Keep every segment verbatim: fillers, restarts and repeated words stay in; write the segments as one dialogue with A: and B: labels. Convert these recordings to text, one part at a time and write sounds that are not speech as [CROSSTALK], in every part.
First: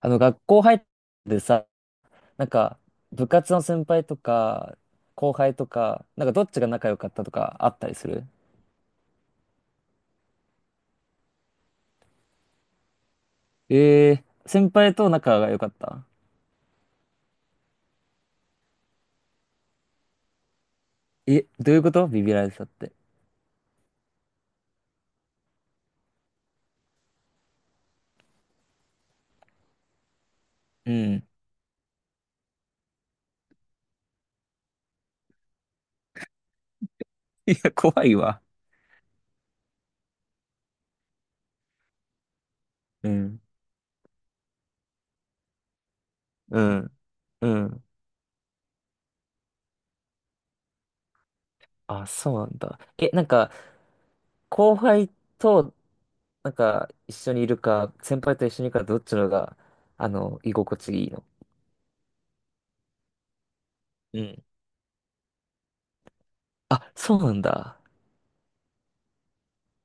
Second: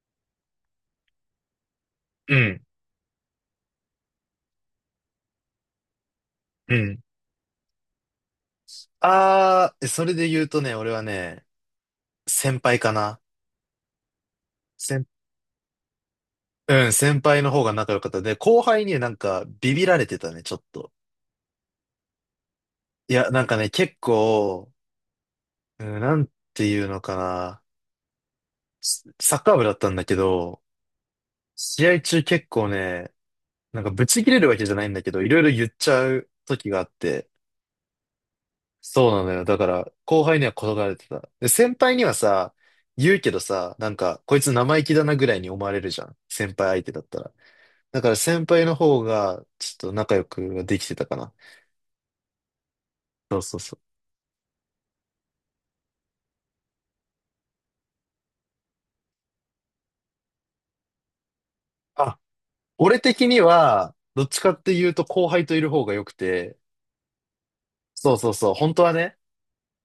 A: あの、学校入ってさ、
B: う
A: なん
B: ん、
A: か、部活の先輩とか、後輩とか、なんかどっちが
B: う
A: 仲良
B: ん。
A: かったとかあったりする？
B: あー、それで言うとね、俺はね、先輩かな。
A: ええー、先輩
B: 先、
A: と仲が良かった？
B: うん、先輩の方が仲良かった。で、後輩にねなんかビビられてたね、ちょっと。
A: え、どういうことビビられてたって？
B: いや、なんかね、結構、うん、なんていうのかな。スサッカー部だったんだけど、
A: うん。
B: 試合中結構ね、なんかブチ切れるわけじゃないんだけど、いろいろ言っちゃう時があって、
A: いや、怖いわ。
B: そうなのよ。だから、後輩には転がれてた。で、先輩にはさ、
A: う
B: 言うけど
A: ん。
B: さ、なんか、こいつ生意気だなぐらいに思われるじゃん。先
A: う
B: 輩相手
A: ん。
B: だったら。
A: うん。
B: だから先輩の方が、ちょっと仲良くはできてたかな。
A: あ、そうなんだ。え、なん
B: そう
A: か、
B: そうそう。
A: 後輩と、なんか、一緒にいるか、先輩と一緒にいるか、どっちのが、あの、居心地いいの？
B: あ、俺的には、
A: う
B: どっち
A: ん。
B: かっていうと後輩といる方が良くて、
A: あ、そうなんだ。
B: そうそうそう、本当はね。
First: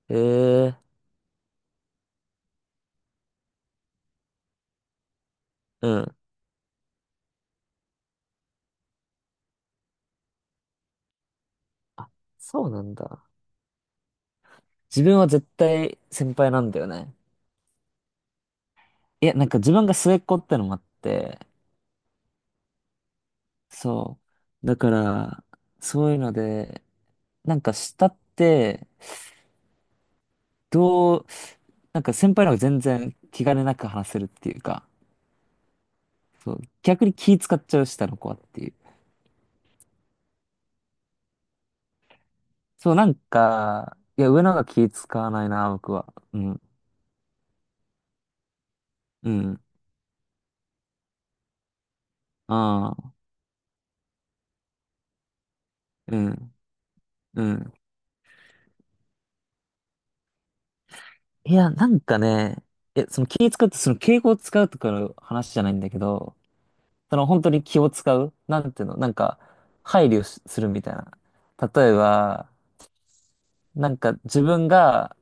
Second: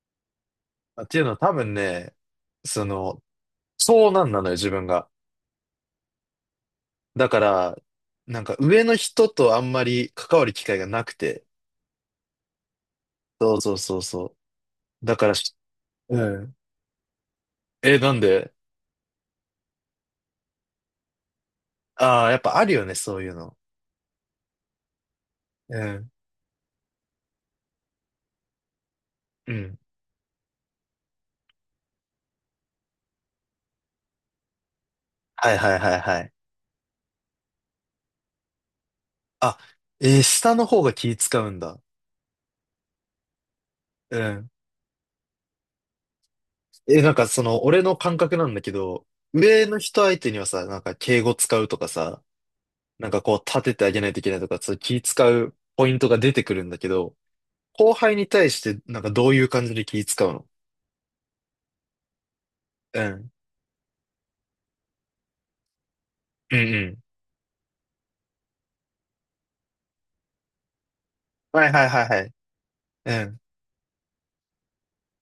A: ええ
B: っていうのは多分ね、その、長男なのよ、自分が。
A: ー、うん。
B: だから、なんか上の人とあんまり関わる機会がなくて、
A: あ、そうなんだ。
B: そうそうそうそ
A: 自
B: う。だ
A: 分
B: か
A: は
B: ら
A: 絶対
B: う
A: 先輩
B: ん。
A: なんだよね。
B: え、なんで。
A: いや、なんか自分が末っ子ってのもあって、
B: ああー、やっぱあるよね、そういうの。
A: そう。だから、
B: う
A: そ
B: ん。
A: ういうので、なんか下って、
B: うん。
A: どう、なんか先輩の方が全然気兼ねなく話せるっていうか、
B: はいはいはいはい。
A: そう。逆に気使っちゃう下の子はっていう。
B: あ、えー、下の方が気使うんだ。
A: そう、なんか、
B: う
A: いや、上
B: ん。
A: の方が気使わないな、僕は。うん。
B: え、なんかその、俺の感覚なんだけど、
A: うん。
B: 上の人相手にはさ、なんか敬語使うとかさ、
A: あ
B: なん
A: あ、
B: かこう立ててあげないといけないとか、そういう気使うポイント
A: う
B: が出てく
A: ん。
B: るんだけど、
A: うん。
B: 後輩に対してなんかどういう感じで気使うの？
A: いや、なんかね、
B: う
A: え、その
B: ん。
A: 気使って、その敬語を使うとかの話じゃないんだけど、
B: うんうん。
A: その本当に気を使うなんていうのなんか、配慮しするみたいな。
B: はいはい
A: 例え
B: はいはい。
A: ば、
B: うん。
A: なんか自分が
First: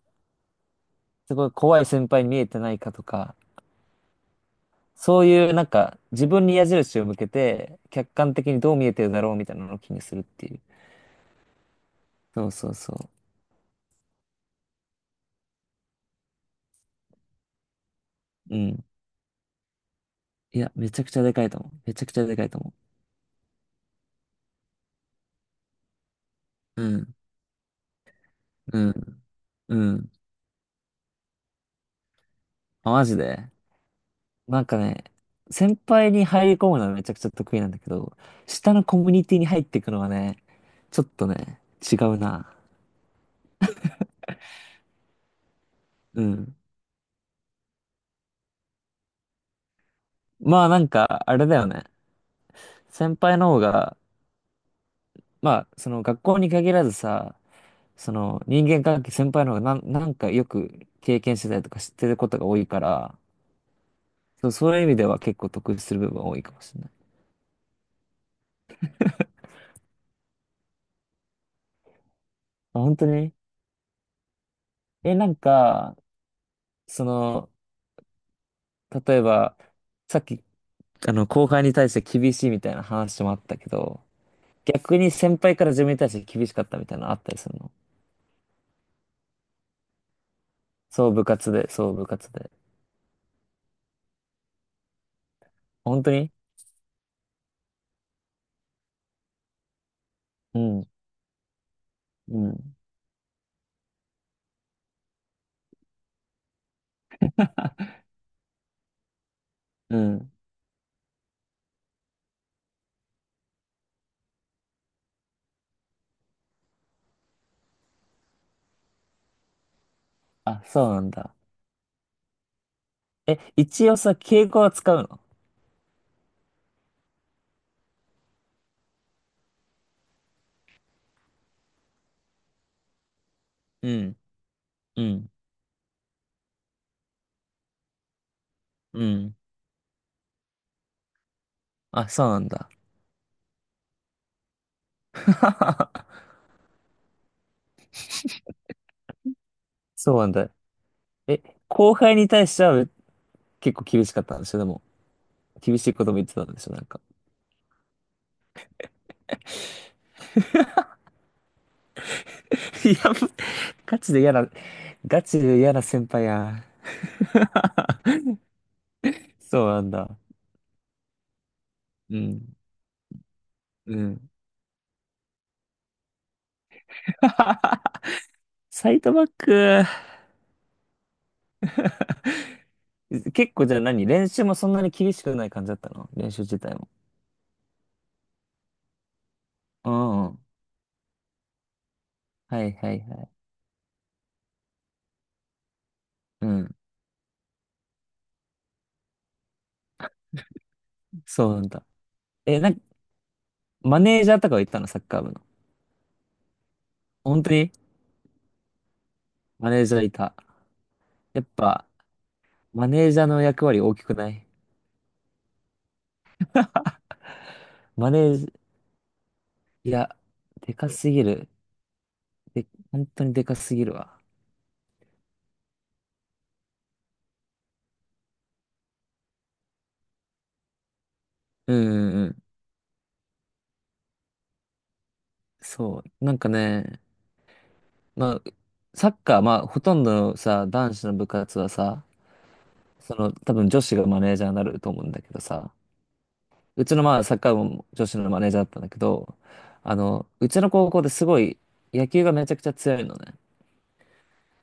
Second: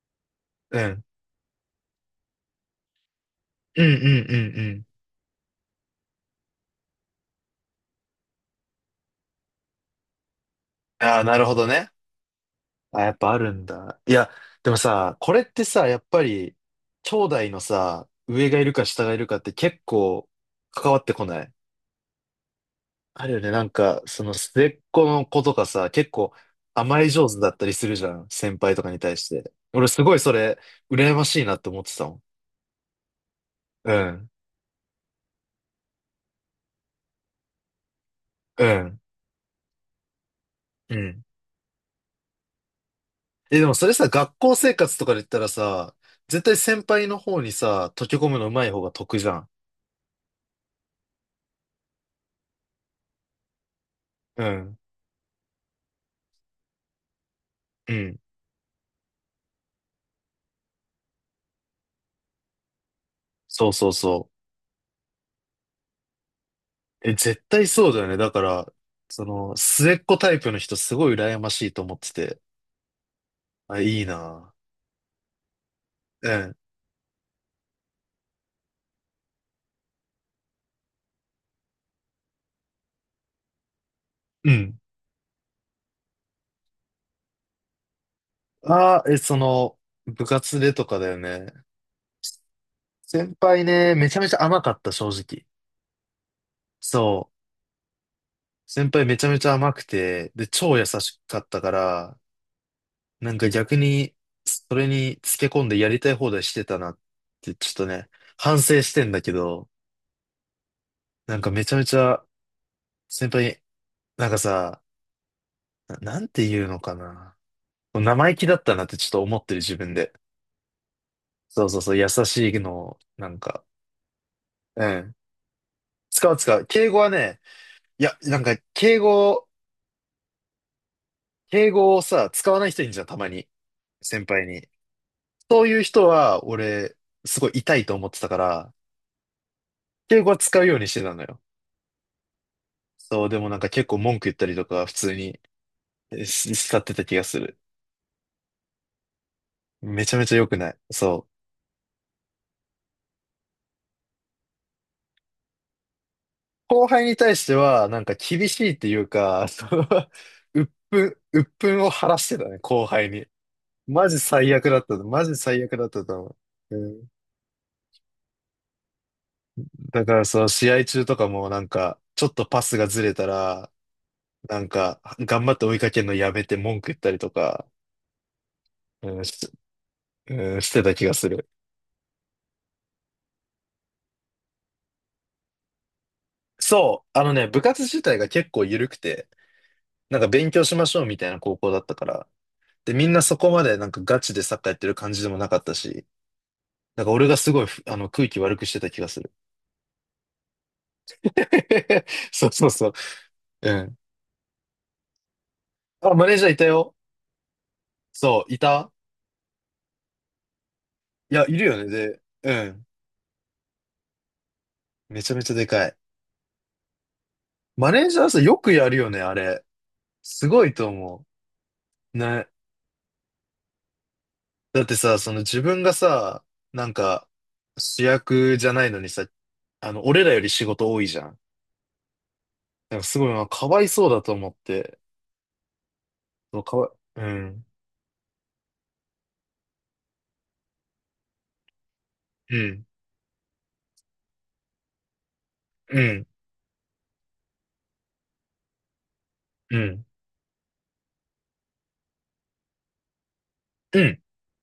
B: うん。
A: すごい怖い先輩に見えてないかとか、
B: うんうんうんうん。
A: そういうなんか自分に矢印を向けて、客観的にどう見えてるだろうみたいなのを気にするっていう。
B: ああ、なるほどね。
A: そうそう
B: あ、や
A: そ
B: っぱあるんだ。いや、でもさ、これってさ、やっぱり、兄弟のさ、上
A: う。う
B: がいるか
A: ん。
B: 下がいるかって結構
A: いや、め
B: 関わ
A: ち
B: っ
A: ゃく
B: て
A: ちゃ
B: こ
A: で
B: な
A: かい
B: い。
A: と思う。めちゃくちゃでかいと思
B: あるよね。なんか、その末っ子の子とかさ、結構
A: う。う
B: 甘え
A: ん。
B: 上手だったりするじゃん。先輩
A: う
B: とかに対
A: ん。
B: して。俺
A: う
B: す
A: ん。
B: ごいそれ、羨ましいなって思ってたもん。
A: あ、マジで。
B: うん。
A: なんかね、先輩に入り込むのはめちゃくちゃ得意なんだけど、
B: う
A: 下のコ
B: ん。
A: ミュニティに入っていくのはね、
B: う
A: ちょっ
B: ん。
A: とね、違うな。
B: え、でもそれさ、学校生活とかで言ったらさ、
A: う
B: 絶対
A: ん。
B: 先輩の方にさ、溶け込むの上手い方が得じゃん。
A: まあなんか、あれだよね。先輩の方が、
B: うん。
A: まあ、その学校に限らずさ、
B: う
A: そ
B: ん。
A: の人間関係先輩の方がなん、なんかよく経験してたりとか知ってることが多いから、
B: そうそうそう。
A: そう、そういう意味では結構得する部分は多いかもしれない。
B: え、絶対そうだよね。だから、その、末っ子タイプの人すごい羨ましいと思ってて。
A: まあ、本当に。
B: あ、いいな。
A: え、なんか、
B: うん。
A: その、例えば、さっきあの、後輩に対して厳しいみたいな話もあったけど、
B: うん。
A: 逆に先輩から自分に対して厳しかったみたいなのあったりするの？
B: ああ、え、その、部活でとかだ
A: そう
B: よ
A: 部
B: ね。
A: 活で、そう部活で。
B: 先輩ね、めちゃめちゃ甘かった、正直。
A: 本当に？
B: そう。先輩めちゃめちゃ甘くて、で、
A: う
B: 超優
A: ん、
B: しかったから、
A: うん、
B: なんか逆に、それにつけ込んでやりたい放題してたなって、ちょっとね、反省してんだけど、
A: うん。
B: なんかめちゃめちゃ、先輩に、なんかさ、な、なんて言うのかな。生意気だったなってちょっと思ってる自分で。
A: あ、そうなんだ。
B: そうそうそう、優しいのを、なん
A: え、
B: か、
A: 一応さ、敬語は
B: う
A: 使う
B: ん。
A: の？
B: 使う使う。敬語はね、いや、なんか、敬語、敬語をさ、使わない人いるじゃん、たまに。
A: うん、
B: 先輩に。
A: うん、
B: そういう人は、俺、すごい痛いと思ってたから、
A: うん。
B: 敬語は使うようにしてたのよ。
A: あ、そうなんだ。
B: そう、でもなんか結構文句言ったりとか、普通に
A: [LAUGHS]
B: えし使ってた気がする。め
A: そ
B: ちゃ
A: う
B: め
A: なん
B: ちゃ良
A: だ。
B: くない。そう。
A: え、後輩に対しては結構厳しかったんでしょでも、厳しいことも言ってたんでしょなん
B: 後
A: か。
B: 輩に対しては、なんか厳しいっていうか、その [LAUGHS] 鬱憤、鬱憤を晴らしてたね、
A: [LAUGHS]
B: 後
A: い
B: 輩
A: や、
B: に。
A: ガ
B: マ
A: チ
B: ジ
A: で嫌な、
B: 最悪だった
A: ガ
B: マジ
A: チで
B: 最
A: 嫌
B: 悪
A: な
B: だった
A: 先
B: と
A: 輩
B: 思
A: や。
B: う。うん、
A: [LAUGHS] そうなん
B: だ
A: だ。
B: からその試合中とかもなんか、
A: う
B: ちょっと
A: ん。
B: パスがずれたら、
A: うん。
B: なんか、頑張って追いかけるのやめて文句言ったりとか、
A: [LAUGHS] サイド
B: う
A: バ
B: ん、
A: ッ
B: し、
A: ク、
B: うん、してた気がする。
A: 結構じゃあ何練習もそんなに厳しくない感じだったの？練習自体も。
B: そう、あのね、部活自体が結構緩くて、
A: う
B: なん
A: んう
B: か
A: ん。
B: 勉強しましょうみたいな高校だったから、
A: はいは
B: で、
A: い
B: みん
A: は
B: な
A: い。
B: そこまでなんかガチでサッカーやってる感じでもなかったし、
A: うん。
B: なんか俺がすごいふ、あの、空気悪くしてた気がする。
A: そうなんだ。
B: [LAUGHS] そう
A: え、
B: そう
A: なんか、
B: そう。うん。
A: マネージャーとかはいたのサッカー部の？
B: あ、マネージャーいたよ。
A: 本当に？
B: そう、いた。
A: マネージャーいた？
B: い
A: や
B: や、
A: っ
B: いるよね。
A: ぱ、
B: で、うん。
A: マネージャーの役割大きくない？
B: めちゃめちゃでかい。マネー
A: マ
B: ジ
A: ネ
B: ャー
A: ー
B: さ、
A: ジ、
B: よくやるよね、あれ。
A: いや、
B: すご
A: で
B: いと
A: かすぎ
B: 思
A: る。
B: う。ね。
A: で、本当にでかすぎるわ。
B: だってさ、その自分がさ、なんか、主役じゃないのにさ、あの、俺らより仕事多いじゃん。
A: うんうんうん。
B: なんかすごいな、まあかわいそうだと思って。
A: そう。なんか
B: そうかわ
A: ね、
B: い、うん。
A: まあ、サッカー、まあ、ほとんどのさ、男子の部活はさ、
B: うん。
A: その、多分女子がマネージャーになると思うんだけどさ、
B: うん。
A: うちのまあサッカー部も女子のマネージャーだったんだけど、
B: う
A: あ
B: ん。
A: の、うちの高校ですごい野球がめちゃくちゃ強いのね。
B: うん。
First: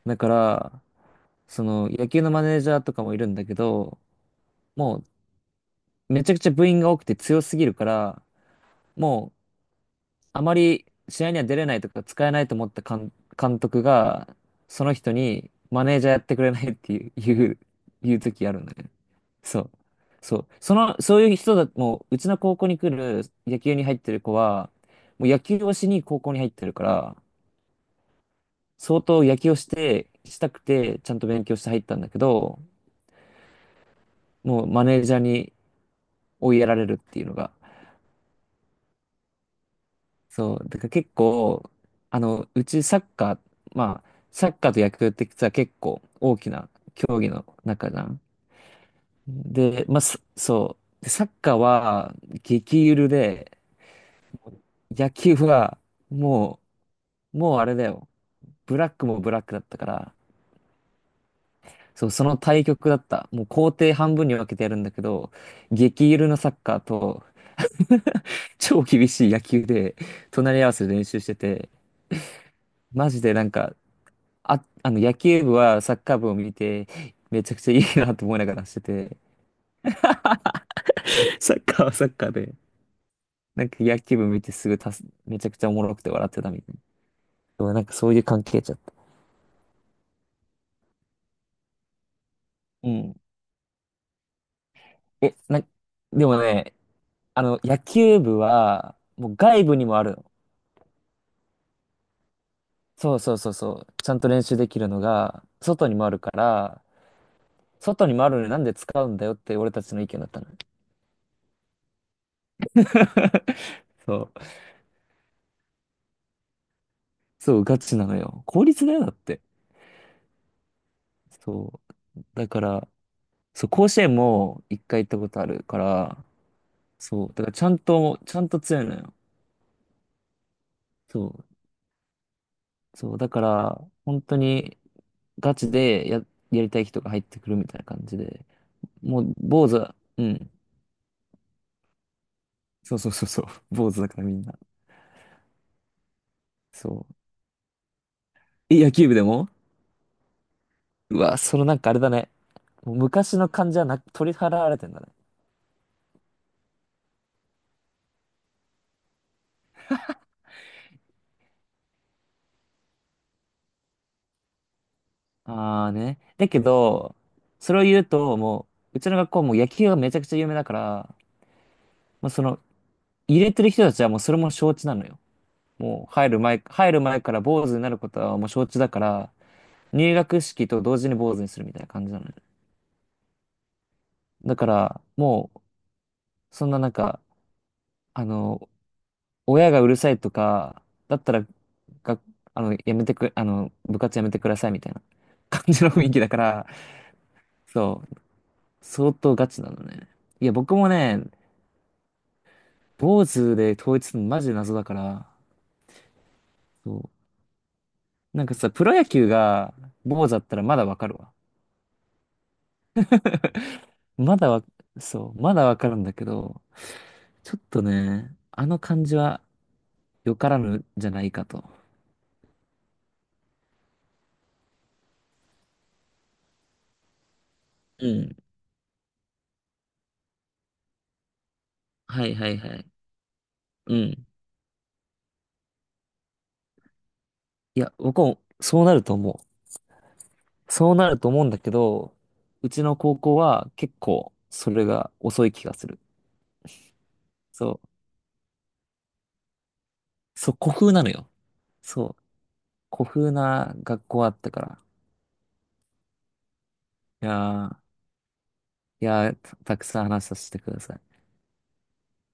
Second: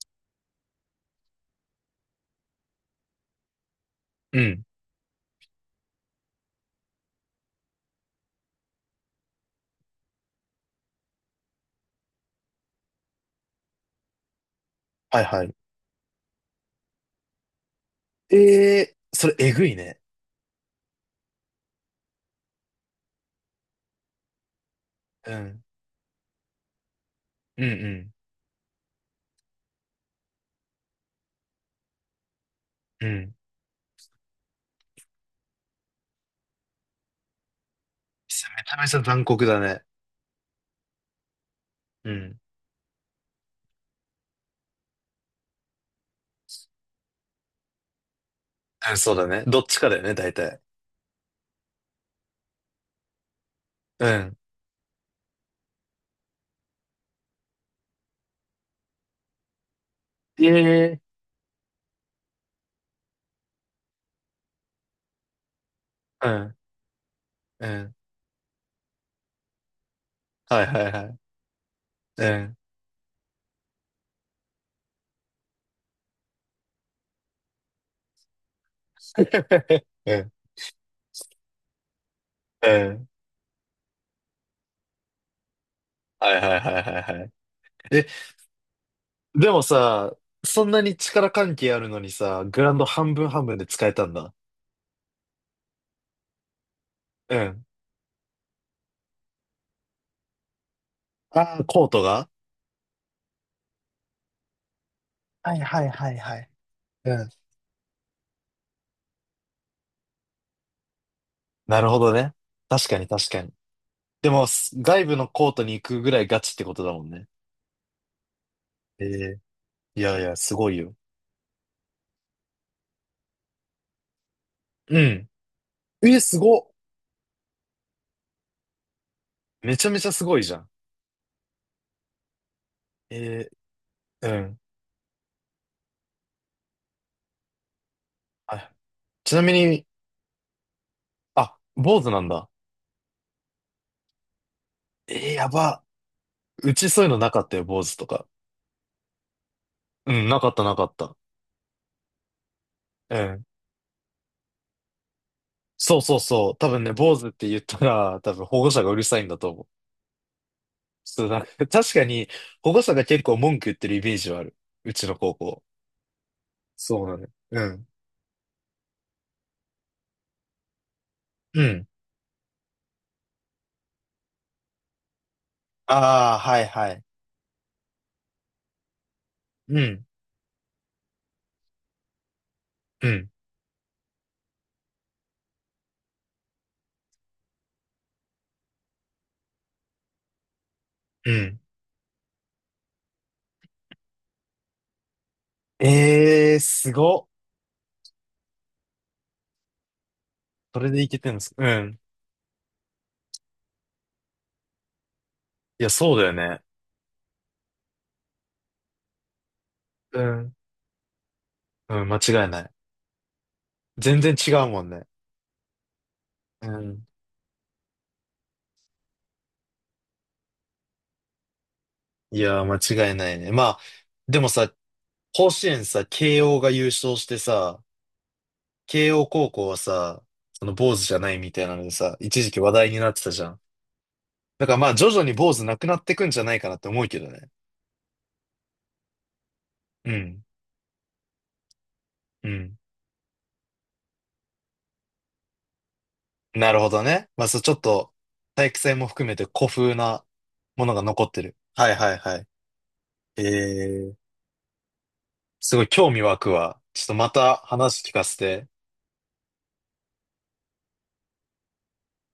A: だから、その野球のマネージャーとかもいるんだけど、
B: うん。
A: もうめちゃくちゃ部員が多くて強すぎるから、もうあまり試合には出れないとか使えないと思った監、監督が、その人
B: はいは
A: に
B: い。
A: マネージャーやってくれないっていう、いう、いう
B: え
A: 時あるんだね。
B: えー、それえ
A: そ
B: ぐ
A: う。
B: いね。
A: そう。その、そういう人だ、もう、うちの高校に来る野球に入ってる子は、もう
B: う
A: 野球
B: ん。
A: をしに高校に入ってるから、
B: うんう
A: 相当野球をして、したくて、ちゃんと勉強して入ったんだけど、
B: ん。うん。め
A: もうマネージャーに追いやられるっていうのが。
B: ちゃめちゃ残酷だね。
A: そう、だから結構、
B: う
A: あ
B: ん。
A: の、うちサッカー、まあ、サッカーと野球って実は結構大きな競技の中じゃん。
B: うん、そうだね。どっち
A: で、
B: かだ
A: まあ、
B: よね、
A: そ
B: 大体。
A: そう。でサッカーは激ゆるで、
B: うん。
A: 野球はもう、もうあれだよ。ブラックもブラックだったから、
B: ええ、
A: そう、その対極だった。もう工程半分に分けてやるんだけど、激ゆ
B: う
A: るのサッ
B: ん、
A: カーと
B: うん。
A: 超厳しい野球で隣
B: は
A: り
B: い
A: 合わ
B: は
A: せ
B: い
A: で
B: は
A: 練
B: い。
A: 習してて、
B: うん。
A: マジでなんかあ、あの、野球部はサッカー部を見て、めちゃくちゃいいなと思いながらしてて、
B: [LAUGHS] うん、
A: サッカーはサッカーで。
B: うん。
A: なんか野球部見てすぐたす、めちゃくちゃおもろくて笑
B: は
A: っ
B: い
A: てた
B: はい
A: み
B: は
A: たいな。
B: いはいはい。
A: でもなんか
B: え、
A: そういう関係ちゃった。
B: でもさ、そんなに力関係あるのにさ、グラウンド
A: う
B: 半
A: ん。
B: 分半分で使えたんだ。
A: え、な、でもね、
B: う
A: あの、
B: ん。
A: 野球部は、もう外部にもあるの。
B: ああ、コートが。
A: そうそうそうそう。ちゃんと練習できるのが、
B: はいは
A: 外
B: い
A: にも
B: は
A: あ
B: い
A: るか
B: はい。
A: ら、
B: うん。
A: 外にもあるのになんで使うんだよって俺たちの意見だったの。
B: なるほどね。確かに確かに。
A: [LAUGHS] そう。
B: でも、す外部のコートに行くぐらいガチってことだもんね。
A: そう、ガチなのよ。効率だよ、
B: え
A: だっ
B: え、
A: て。
B: いやいや、すごいよ。
A: そう。だから、そう、甲子園も一
B: う
A: 回行った
B: ん。
A: ことあるか
B: え、
A: ら、
B: すごっ。
A: そう、だからちゃんと、ちゃんと強いのよ。
B: めちゃめちゃすごいじゃん。
A: そう、そう、だか
B: え
A: ら、本
B: え、う
A: 当
B: ん。
A: にガチでや、やりたい人が入ってくるみたいな感じで、
B: あ、
A: もう
B: ちなみ
A: 坊主
B: に、
A: は、うん、
B: あ、坊主なんだ。
A: そうそうそうそう、坊主だからみんな。
B: えー、やば。う
A: そ
B: ちそういう
A: う。
B: のなかったよ、坊主とか。
A: え、野球部でも？
B: うん、なかったなかった。
A: うわ、そのなんかあれだね。もう
B: う
A: 昔
B: ん。
A: の感じはな、取り払われてんだね。
B: そうそうそう。多分ね、坊主って言ったら、多分保護者がうるさいんだと思う。そう、なんか、確かに保護者が結構文句言ってるイメージはある。うちの高校。
A: ああね。だけ
B: そうな
A: ど、
B: の、ね。う
A: それを
B: ん。
A: 言うと、もう、うちの学校も野球がめちゃくちゃ有名だから、
B: うん。
A: まあ、その、入れてる人たちはもうそれも承知なのよ。もう入
B: ああ、
A: る
B: は
A: 前、
B: いは
A: 入る
B: い。
A: 前から坊主になることはもう承知だから、
B: うん。
A: 入学式と同時に坊主にするみたいな感じなのよ。
B: うん。
A: だから、もう、そんななんか、あの、親がうるさいとか、だっ
B: う
A: たら、
B: ん。
A: が、あの、やめてく、あの、部活やめてくださいみたいな感じの雰囲気だか
B: ええー、
A: ら、
B: すごっ。
A: そう、相当ガチなのね。いや、僕
B: そ
A: も
B: れでいけ
A: ね、
B: てるんですか？うん。
A: 坊主で統一するのマジで謎だから、
B: いや、そうだよね。
A: そう。なんかさ、プロ野球が
B: う
A: 坊主だっ
B: ん。
A: たらまだわかるわ。
B: うん、間違いない。全然
A: まだ
B: 違
A: わ、
B: うもんね。
A: そう、まだわかるんだけど、
B: うん。
A: ちょっとね、あの感じはよからぬじゃないかと。
B: いやー、間違いないね。まあ、でもさ、甲子園さ、慶応が優勝してさ、
A: うん。
B: 慶応高校はさ、その坊主じゃないみたいなのでさ、
A: はい
B: 一
A: は
B: 時
A: い
B: 期話
A: は
B: 題
A: い。
B: になってたじゃん。
A: うん。
B: だからまあ、徐々に坊主なくなってくんじゃないかなって思うけどね。
A: いや、僕もそうなると思う。
B: うん。
A: そうなると思うんだけど、
B: う
A: う
B: ん。
A: ちの高校は結構それが遅い気がする。
B: なるほどね。まあ、そう、ち
A: そ
B: ょっ
A: う。
B: と、体育祭も含めて古風な
A: そう、古
B: も
A: 風
B: のが
A: なの
B: 残
A: よ。
B: ってる。はいは
A: そ
B: い
A: う。
B: はい。
A: 古風
B: え
A: な学
B: ー、
A: 校あったから。
B: すごい興味湧くわ。ちょっと
A: い
B: また
A: や
B: 話聞かせて。
A: ー、いやー、た、たくさん話させてください。